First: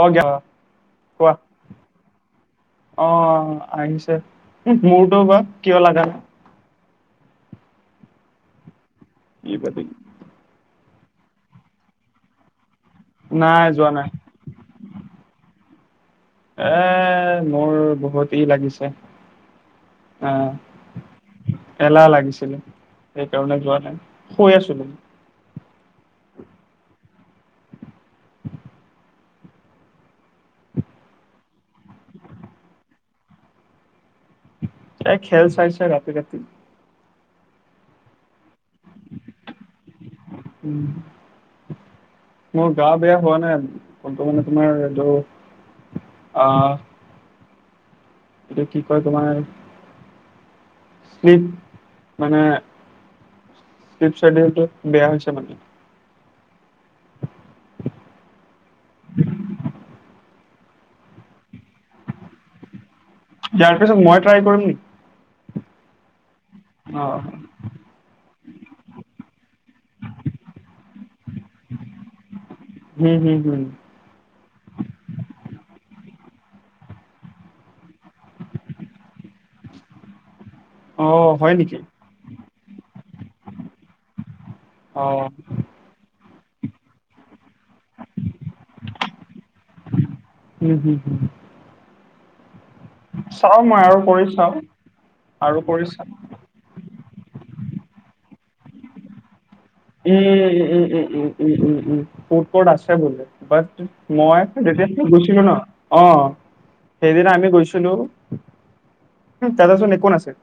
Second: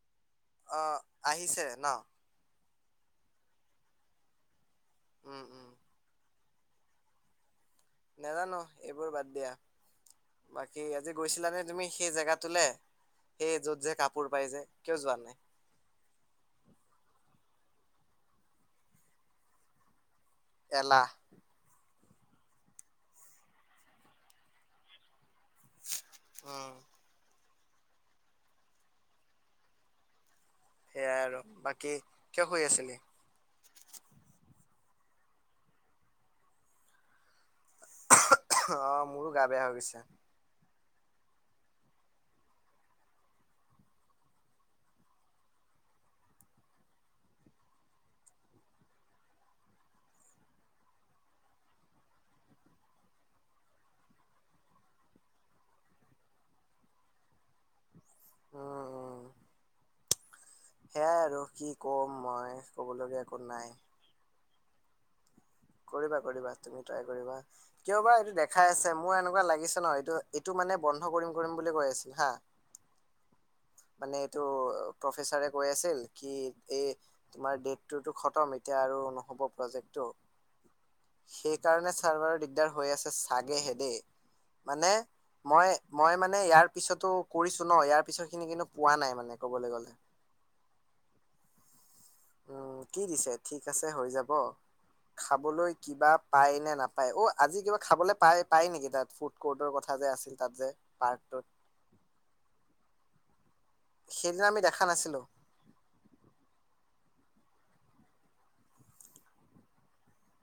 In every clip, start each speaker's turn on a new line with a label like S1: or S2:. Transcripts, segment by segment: S1: অ দিয়
S2: অ'
S1: কোৱা
S2: আহিছে ন?
S1: অহ আহিছে মূৰটো বা
S2: উম, উম।
S1: কিয় লগা নাই
S2: নাজানো এইবোৰ বাদ দিয়া
S1: কি পাতি
S2: বাদ সেই আজি গৈছিলানে তুমি সেই জেগাটোলে সেই
S1: নাই
S2: যত
S1: যোৱা
S2: যে
S1: নাই
S2: কাপোৰ পাইজে যোৱা নাই
S1: এ মোৰ বহুত ই লাগিছে অ
S2: এলাহ।
S1: এলাহ লাগিছে সেইকাৰণে যোৱা নাই শুই আছো
S2: আহ সেয়াই আৰু বাকী কিয় শুই আছিলি
S1: চ খেল চাই চাই ৰাতি ৰাতি
S2: আহ মোৰো গা বেয়া হৈ গৈছে
S1: উম মোৰ গা বেয়া হোৱা নাই কটো মানে তোমাৰ এইটো অ এতিয়া কি কয় তোমাৰ শলপ মানে [inaudible] শিৱসাৰদটো বেয়া হৈছে মানে [inaudible]
S2: অ
S1: উম
S2: সেয়াই আৰু কি ক'ম মই ক'বলগীয়া একো
S1: ইয়াৰ
S2: নাই
S1: পিছত মই ট্ৰাই কৰিম নেকি
S2: কৰিবা কৰিবা তুমি
S1: অ
S2: ট্ৰাই কৰিবা কিয় বাাৰ এইটো দেখাই আছে মোৰ এনেকুৱা লাগিছে ন এইটো এইটো মানে বন্ধ কৰিম কৰিম বুলি কৈ আছিল হা
S1: হম হম হম
S2: মানে এইটো প্ৰফেচাৰে কৈ আছিল কি এই তোমাৰ ডটটো খতম এতিয়া আৰু নহ'ব প্ৰজেক্টটো
S1: অ হয় নেকি
S2: সেইকাৰণে ছাৰ বাৰো দিগদাৰ হৈ আছে চাগেহে দেই মানে
S1: অ
S2: মই মই মানে ইয়াৰ পিছতো কৰিছো ন ইয়াৰ পিছৰ খিনি কিন্তু পোৱা নাই মানে কবলৈ গলে
S1: উম, হুম, হুম।
S2: উম কি দিছে
S1: চাও
S2: ঠিক
S1: মই
S2: আছে
S1: আৰু
S2: হৈ
S1: কৰি
S2: যাব
S1: চাও আৰু
S2: খাবলৈ
S1: কৰি চাম।
S2: কিবা পায় নে নাপায় পাই অ' আজি কিবা খাবলৈ পাই পায় নেকি তাত ফুড কৰ্টৰ কথা যে আছিল তাত
S1: উম
S2: যে
S1: উম উম উম
S2: পাৰ্কটোত
S1: উম উম উম উম উম ক'ত ক'ত আছে বলে বাট মই
S2: সেইদিনা আমি দেখা
S1: তেতিয়া
S2: নাছিলো
S1: গুছিলো ন অ সেইদিনা আমি গৈছিলো দাদা চোনোন আছিল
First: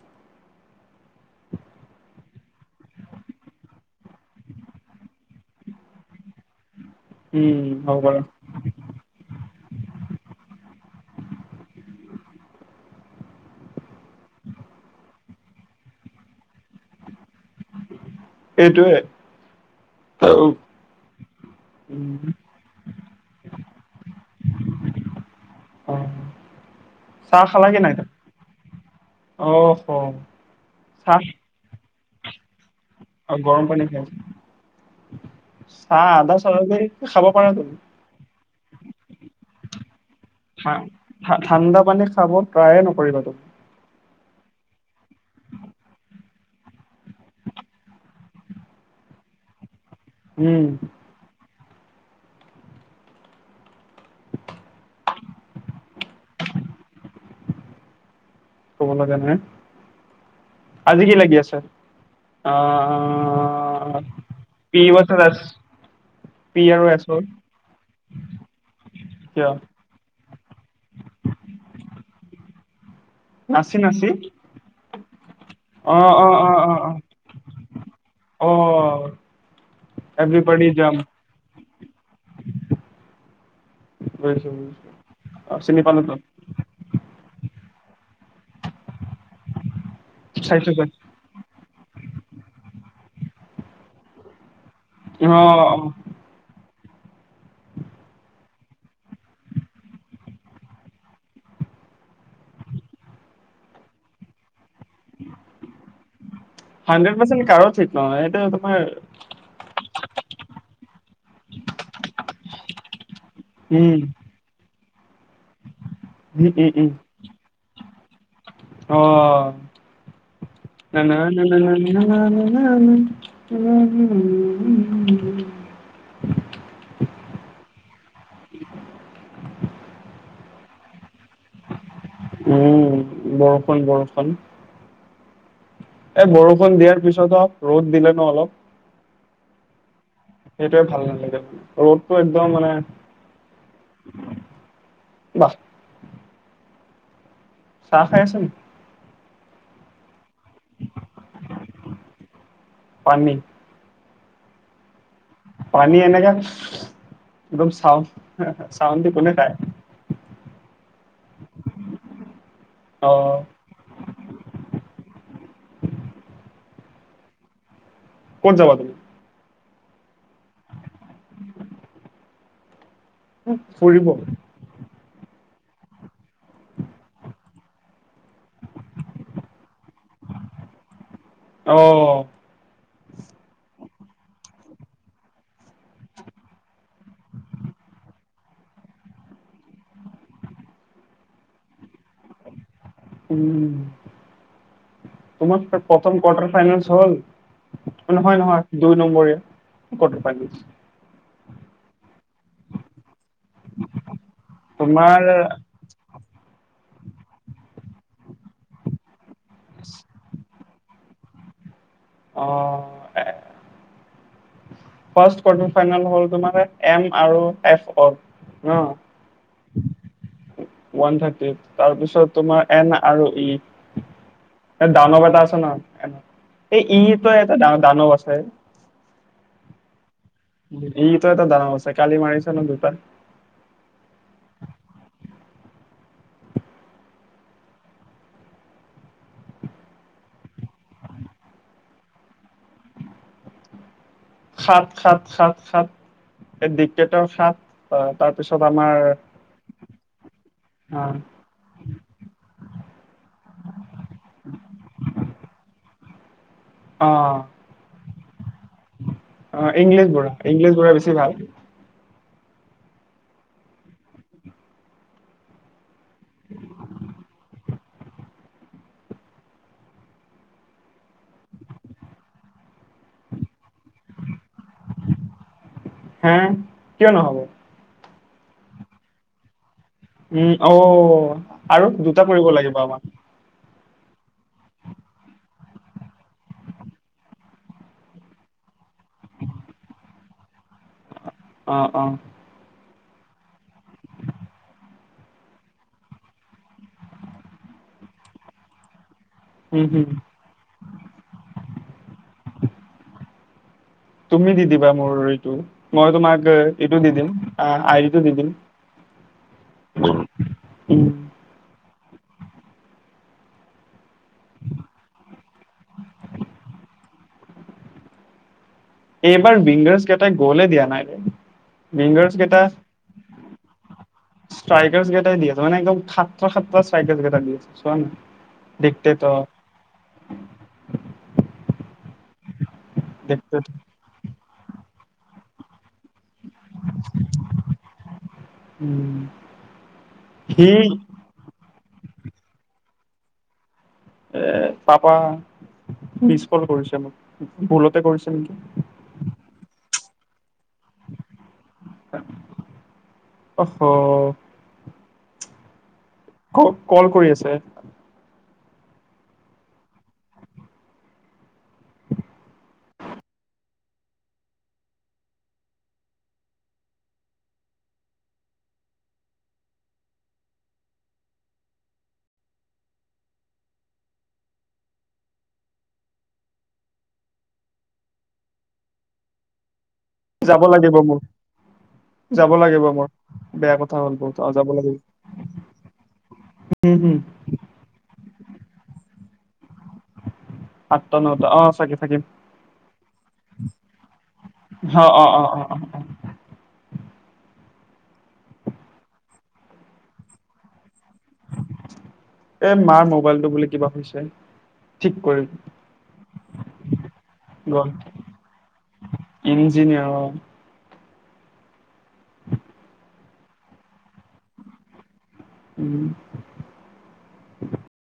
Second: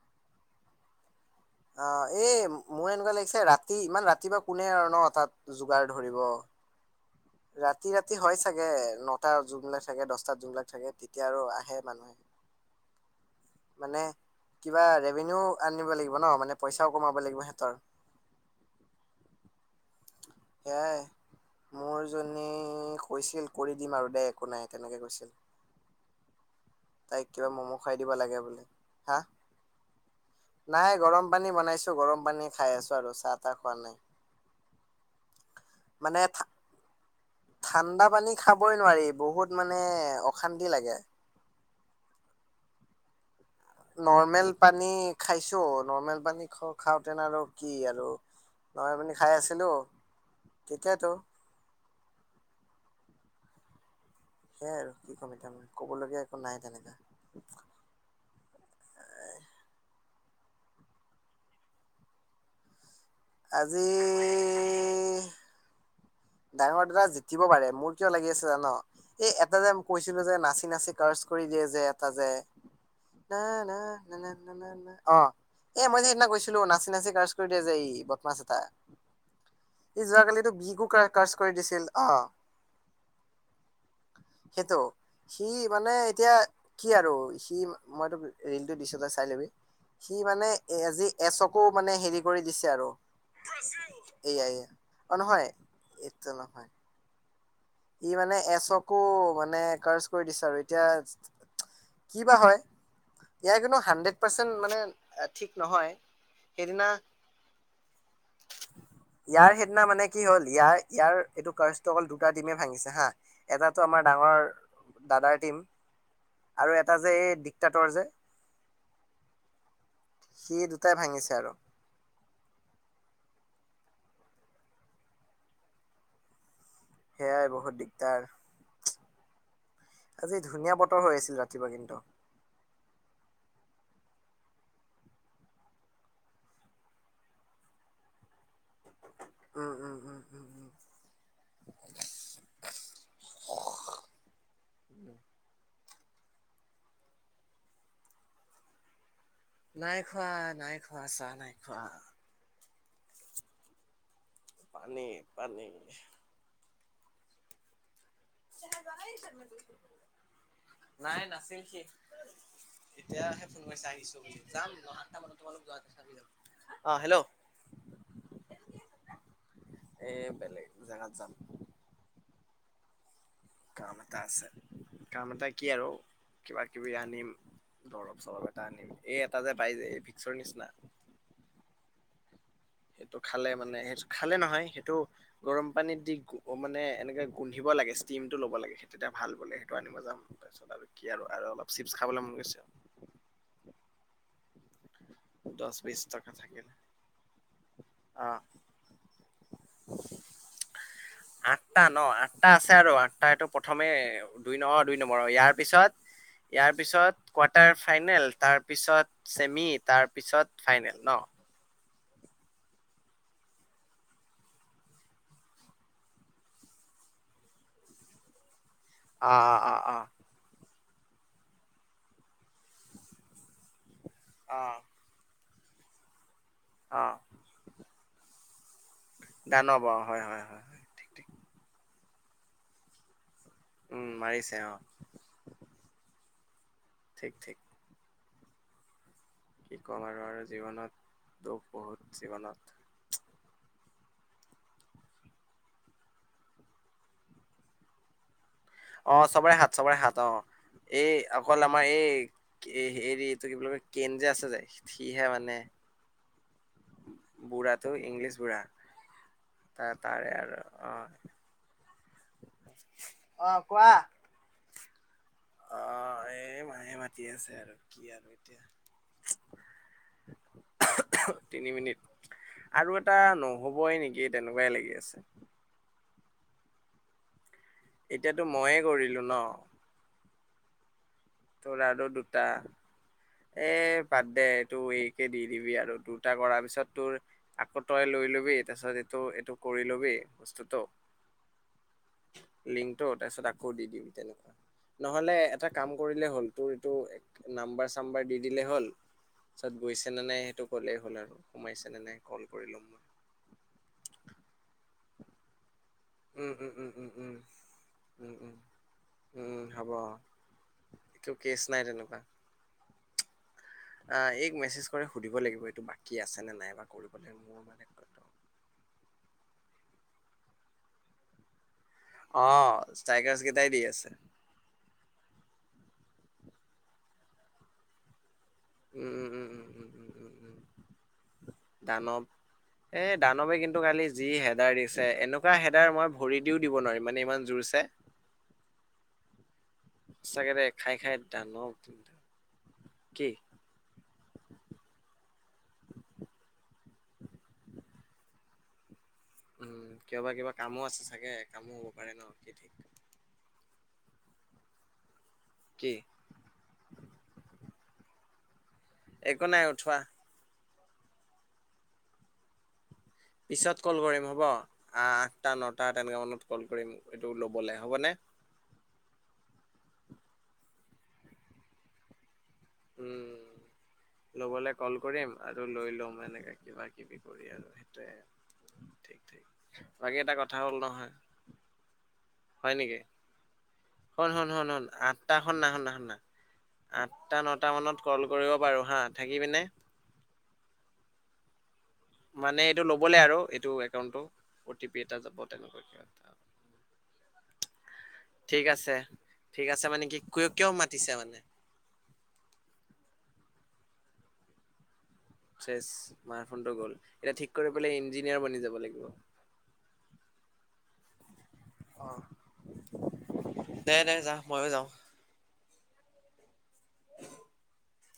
S2: অ এই মোৰ এনেকুৱা লাগিছে ৰাতি ইমান ৰাতিপুৱা কোনে আৰু ন তাত যোগাৰ ধৰিব
S1: উম,
S2: ৰাতি
S1: হ'ব
S2: ৰাতি
S1: বাৰু
S2: হয় চাগে নটা যোনবিলাক থাকে দছটাাত যোনবলাক থাকে তেতিয়া আৰু আহে মানুহে মানে কিবা ৰেভিনিউ আনিব লাগিব ন' মানে পইচাও কমাব লাগিব সিহঁতৰ।
S1: এইটোৱে।
S2: এয়াই মোৰ
S1: উম।
S2: জনী কৈছিল কৰি দিম আৰু দে একো নাই তেনেকে কৈছিল।
S1: অ
S2: তাইক
S1: চাহ
S2: কিবা
S1: খালা
S2: মম'
S1: কি নাই
S2: খাই দিব লাগে বোলে। হা,
S1: অ' হ
S2: নাই গৰম পানী বনাই খাইছোঁ গৰম পানী খাই আছোঁ।
S1: আৰু গৰম পানী খাই,
S2: মানে
S1: চাহ আধা
S2: ঠা-
S1: চাল' যদি
S2: ঠাণ্ডা পানী খাবই নোৱাৰি, বহুত মানে অশান্তি লাগে।
S1: তুমি খাব ট্ৰায়ে নকৰিবা। তুমি
S2: নৰ্মেল পানী খাইছোঁ। নৰ্মেল পানী খাওঁতে নো আৰু কি আৰু। নৰ্মেল পানী খাই আছিলোঁ।
S1: উম,
S2: তেতিয়াতো সেইয়াই আৰু কি ক'ম তাৰমানে কবলগীয়া একো নাই তেনেকা।
S1: ক'বলগা নাই? আজি কি লাগি আছে? আ আ,
S2: আজি
S1: পি ৱাটাৰ ৰাইচ।
S2: ডাঙৰ দাদা জিকিব পাৰে। মোৰ কিয় লাগি আছে জান' এই
S1: কিয়
S2: এটা যে কৈছিলোঁ যে নাচি নাচি কাৰ কৰি দিয়ে যে এটা যে। না না
S1: নাচি নাচি
S2: নানা না, অ'। এ,
S1: অ
S2: মই
S1: অ
S2: সেইদিনা
S1: অ
S2: গৈছিলোঁ,
S1: অ
S2: নাচি নাচি
S1: অ
S2: কাজ কৰি দিয়া যে এই বদমাছ
S1: অ
S2: এটা। ই যোৱাকালিটো
S1: এভৰিবডি
S2: বিহকো
S1: জাম্প
S2: কাজ কৰি দিছিল। অ'।
S1: বুজিছো
S2: সেইটো।
S1: বুজিছো
S2: সি
S1: চিনি
S2: মানে
S1: পালোতো
S2: এতিয়া কি আৰু সি মইতো ৰিলটো দিছোঁ তই চাই লবি। সি মানে
S1: চাইছো
S2: আজি এচকো মানে হেৰি কৰি দিছে আৰু। এয়া এয়া। অ'
S1: চাইছো
S2: নহয়
S1: অ
S2: এইটো নহয়। ই মানে এচকো মানে কাচ কৰি দিছে আৰু এতিয়া। কি বা হয়। ইয়াৰ কিন্তু হাড্ৰডপাৰ্চেন্ট মানে আহ, ঠিক নহয় সেইদিনা
S1: হড্ৰেডপাৰ্চেণ্ট কৰোঁ ঠিক নহয়। এইটো তোমাৰ
S2: ইয়াৰ সেইদিনা মানে কি হ'ল, ইয়াৰ ইয়াৰ এইটো কাষ্টৰ অকল দুটা টিমে ভাঙিছে হা, এটাটো
S1: উম
S2: আমাৰ ডাঙৰ দাদাৰ টিম
S1: উম উম
S2: আৰু
S1: উম
S2: এটা যে এই ডিকটাতৰ যে সি দুটাই
S1: নানা
S2: ভাঙিছে আৰু
S1: নানা না লনা নানা নানা নানা [unintelligible]
S2: সেয়াই বহুত দিগদাৰ।
S1: [inaudible]
S2: আজি ধুনীয়া বতৰ হৈ আছিল ৰাতিপুৱা কিন্তু।
S1: উম, বৰষুণ বৰষুণ। এ, বৰষুণ দিয়াৰ পিছত হে ৰ'দ দিলে ন' অলপ?
S2: উম, উম। উম উম উম
S1: সেইটোৱে ভাল নালাগে। ৰ'দটো একদম মানে বাহ। চাহ খাই আছ নি?
S2: নাই খোৱা, নাই খোৱা চাহ নাই খোৱা।
S1: পানী
S2: পানী
S1: পানী এনেকা, একদম চাউণ্ড। চাউন্ড দি কোনে খাই আছে?
S2: নাই নাছিল শেষ,
S1: অ
S2: এতিয়াহে ফোন কৰি চাই আহিছোঁ বুলি যাম ধৰ আঠটামানত। অ' হেল্ল'।
S1: ক'ত যাবা তুমি?
S2: এ, বেলেগ জেগাত যাম। কাম
S1: ফুৰিব
S2: এটা আছে। কাম এটা কি আৰু কিবা কিবি আনিম দৰৱ চল এটা আনিম। এই এটা যে পাই যে এই বিক্সৰ নিচিনা।
S1: অ
S2: সেইটো খালে মানে সেই খালে নহয় সেইটো গৰম পানীত দি মানে এনেকে গোন্ধিব ল ষ্টিমটো লব লাগে তেতি ভাল বোলে সেইটো আনিব যাম তাৰিছত আৰু কি আৰু অলপ চিপছ খাব মন গৈছে
S1: উম
S2: দহ
S1: তোমাৰ
S2: বিশ
S1: প্ৰথম
S2: টকা
S1: কোৱাৰাৰ্টাৰ
S2: থাকিলে
S1: ফাইনল হল
S2: অ
S1: নহয় নহয় দুই নম্বৰে কত প
S2: আঠটা ন আঠটা আছে আৰু আঠ এইটো প্ৰথমে দুই নম দুই নম্বৰ
S1: তোমাৰ
S2: ইয়াৰ পিছত ইয়াৰ পিছত কোৱাৰ্টাৰ ফাইনেল তাৰপিছত চছেমি তাৰপিছত ফাইনেল ন
S1: অ ফাৰ্ষ কোৱাৰ্টাৰ ফাইনেল হ'ল তোমাৰ এম আৰু এফ অ
S2: অ অ অ অ
S1: ওান থাৰট তাৰপিছত তোমাৰ এন আৰু ই
S2: অ
S1: ডনৰ এটা ন এই
S2: অ
S1: ইটো এটা ডা দানৱ আছে
S2: গান হব
S1: ইটো এটা দান আছে কালি মাৰিছে ন দুটাাৰ
S2: উম মাৰিছে অ ঠিক ঠিক কি ক'ম আৰু আৰু জীৱনত দুখ বহুত জীৱনত
S1: খাত খাত খাত খাত এই ডটৰ খাত তাৰ
S2: অ চবৰে হাত চবৰে হাত অ এই অকল আমাৰ এই হেৰিটো কি বুলি কয় কেন যেে আছে যে সিহে মানে
S1: অ
S2: বুঢ়াটোো ইংলিছ বুঢ়া
S1: অ
S2: ত
S1: ইংলিছ
S2: তাৰে
S1: বুঢ়া ইংলিছ বুঢ়া বেছি ভাল
S2: আহ কোৱা অ এই মাহে মাতি আছে আৰু কি আৰু এতিয়া তিনি মিনিট আৰু এটা ন হ'বই নেকি তেনেকুৱাই লাগি আছে
S1: হা কিয় নহব
S2: এতিয়াতো মইয়ে কৰিলো ন
S1: উম অ আৰু দুটা কৰিব লাগিব আমাক
S2: এ বাদ দে তোৰ এইকে দি দিবি আৰু দুটা কৰাৰ পিছত তোৰ আকৌ তই লৈ লবি তাৰছত এইটো এইটো কৰি লবিেই বস্তুতটো
S1: অ অ
S2: ং তাৰপিছ আকৌ দি দিম তেনেকুৱা নহলে এটা কাম কৰিলে হ'ল তোৰ এইটো নাম্বাৰ চাম্বাৰ দি দিলে হ'ল তাৰিছত
S1: উম হম
S2: গৈছে নে নাই সেইটো ক'লেই হ'ল আৰু সোমাইছে নে নাই কল কৰি ল'ম মই
S1: তুমি দি দিবা মোৰ এইটো মই তোমাক
S2: উম উম উম
S1: এইটো
S2: উম
S1: দি দিম
S2: উম
S1: আইৰিটো
S2: উম
S1: দি দিম
S2: উম হ'ব একো কেছ নাই তেনেকুৱা অ এক মেছেজ কৰে সুধিব লাগিব এইটো বাকী আছে নে নাই বা কৰিব লাগ মোৰ মানে [inaudible]
S1: এইবাৰ উংগাৰছ কেইটাই গ'লে দিয়া নাইৰে বিংগ
S2: অ
S1: কেইটা
S2: ষ্টাইকাৰ্চ কেইটাই দি আছে
S1: ষ্ট্ৰাইক কেইটা এ দিয়া তাৰানে একদম খাত্ৰ খাত্ৰ চাই জটা দি আছে চোৱা নাই ডিকট
S2: উম
S1: ত
S2: উম উম উম উম উম উম উম। দানৱ এ দানৱে
S1: তো
S2: কিন্তু কালি যি হেদাৰ দিছে এনেকুৱা হেদাৰ মই ভৰি দিও দিব নোৱাৰিম মানে ইমান জোৰ চ
S1: উম,
S2: চাকেৰে
S1: সি
S2: খাই খাই ডান কি
S1: এ পাপা মছকল কৰিছে আ মাক ভুলতে কৰিছে নেকি
S2: উম, কিয় বা কিয় বা কামো আছে চাগে কামো হ'ব পাৰে ন কি ঠিক।
S1: অ'।
S2: কি?
S1: ক কল কৰি আছে।
S2: একো নাই উঠোৱা। পিছত কল কৰিম হ'ব আঠটা নটা তেনেকুৱা মানত কল কৰিম এইটো ল'বলৈ হ'বনে? উম। ল'বলে কল কৰিম আৰু লৈ লম এনেকে কিবা কিবি কৰি আৰু সেইটোয়ে। ঠিক ঠিক বাকী এটা
S1: যাব
S2: কথা হ'ল
S1: লাগিব
S2: নহয়।
S1: মোৰ যাব
S2: হয়
S1: লাগিব
S2: নেকি
S1: মই বেয়া কথা হ'ল
S2: শুন
S1: বহুত
S2: শুন শুন
S1: যাব
S2: শুন
S1: লাগিব।
S2: আঠটা শুনা শুনা শুনা
S1: হম হম
S2: আঠটা নটা মানত কল কৰিব পাৰো হা থাকিবিনে?
S1: আঠতা নটা অ' থাকিম।
S2: মানে এইটো ল'বলে আৰু এইটো একাউণ্টো অটি পি
S1: অ
S2: এটা
S1: অ
S2: যাব
S1: অ অ অ অ।
S2: তেনেকুৱাকে আৰু। [inaudible] ঠিক আছে ঠিক আছে মানে কি ক কিয় মা
S1: এ মাৰ মোবাইলটো বুলি কিবা হৈছে। ঠিক কৰি
S2: মাৰ ফোনটো গ'ল এতিয়া ঠিক কৰি
S1: গ'ল
S2: পেলাই ইঞ্জিনিয়াৰ বনি যাব লাগিব।
S1: অহ।
S2: অ'। দে দে যা ময়ো যাওঁ।
S1: উম।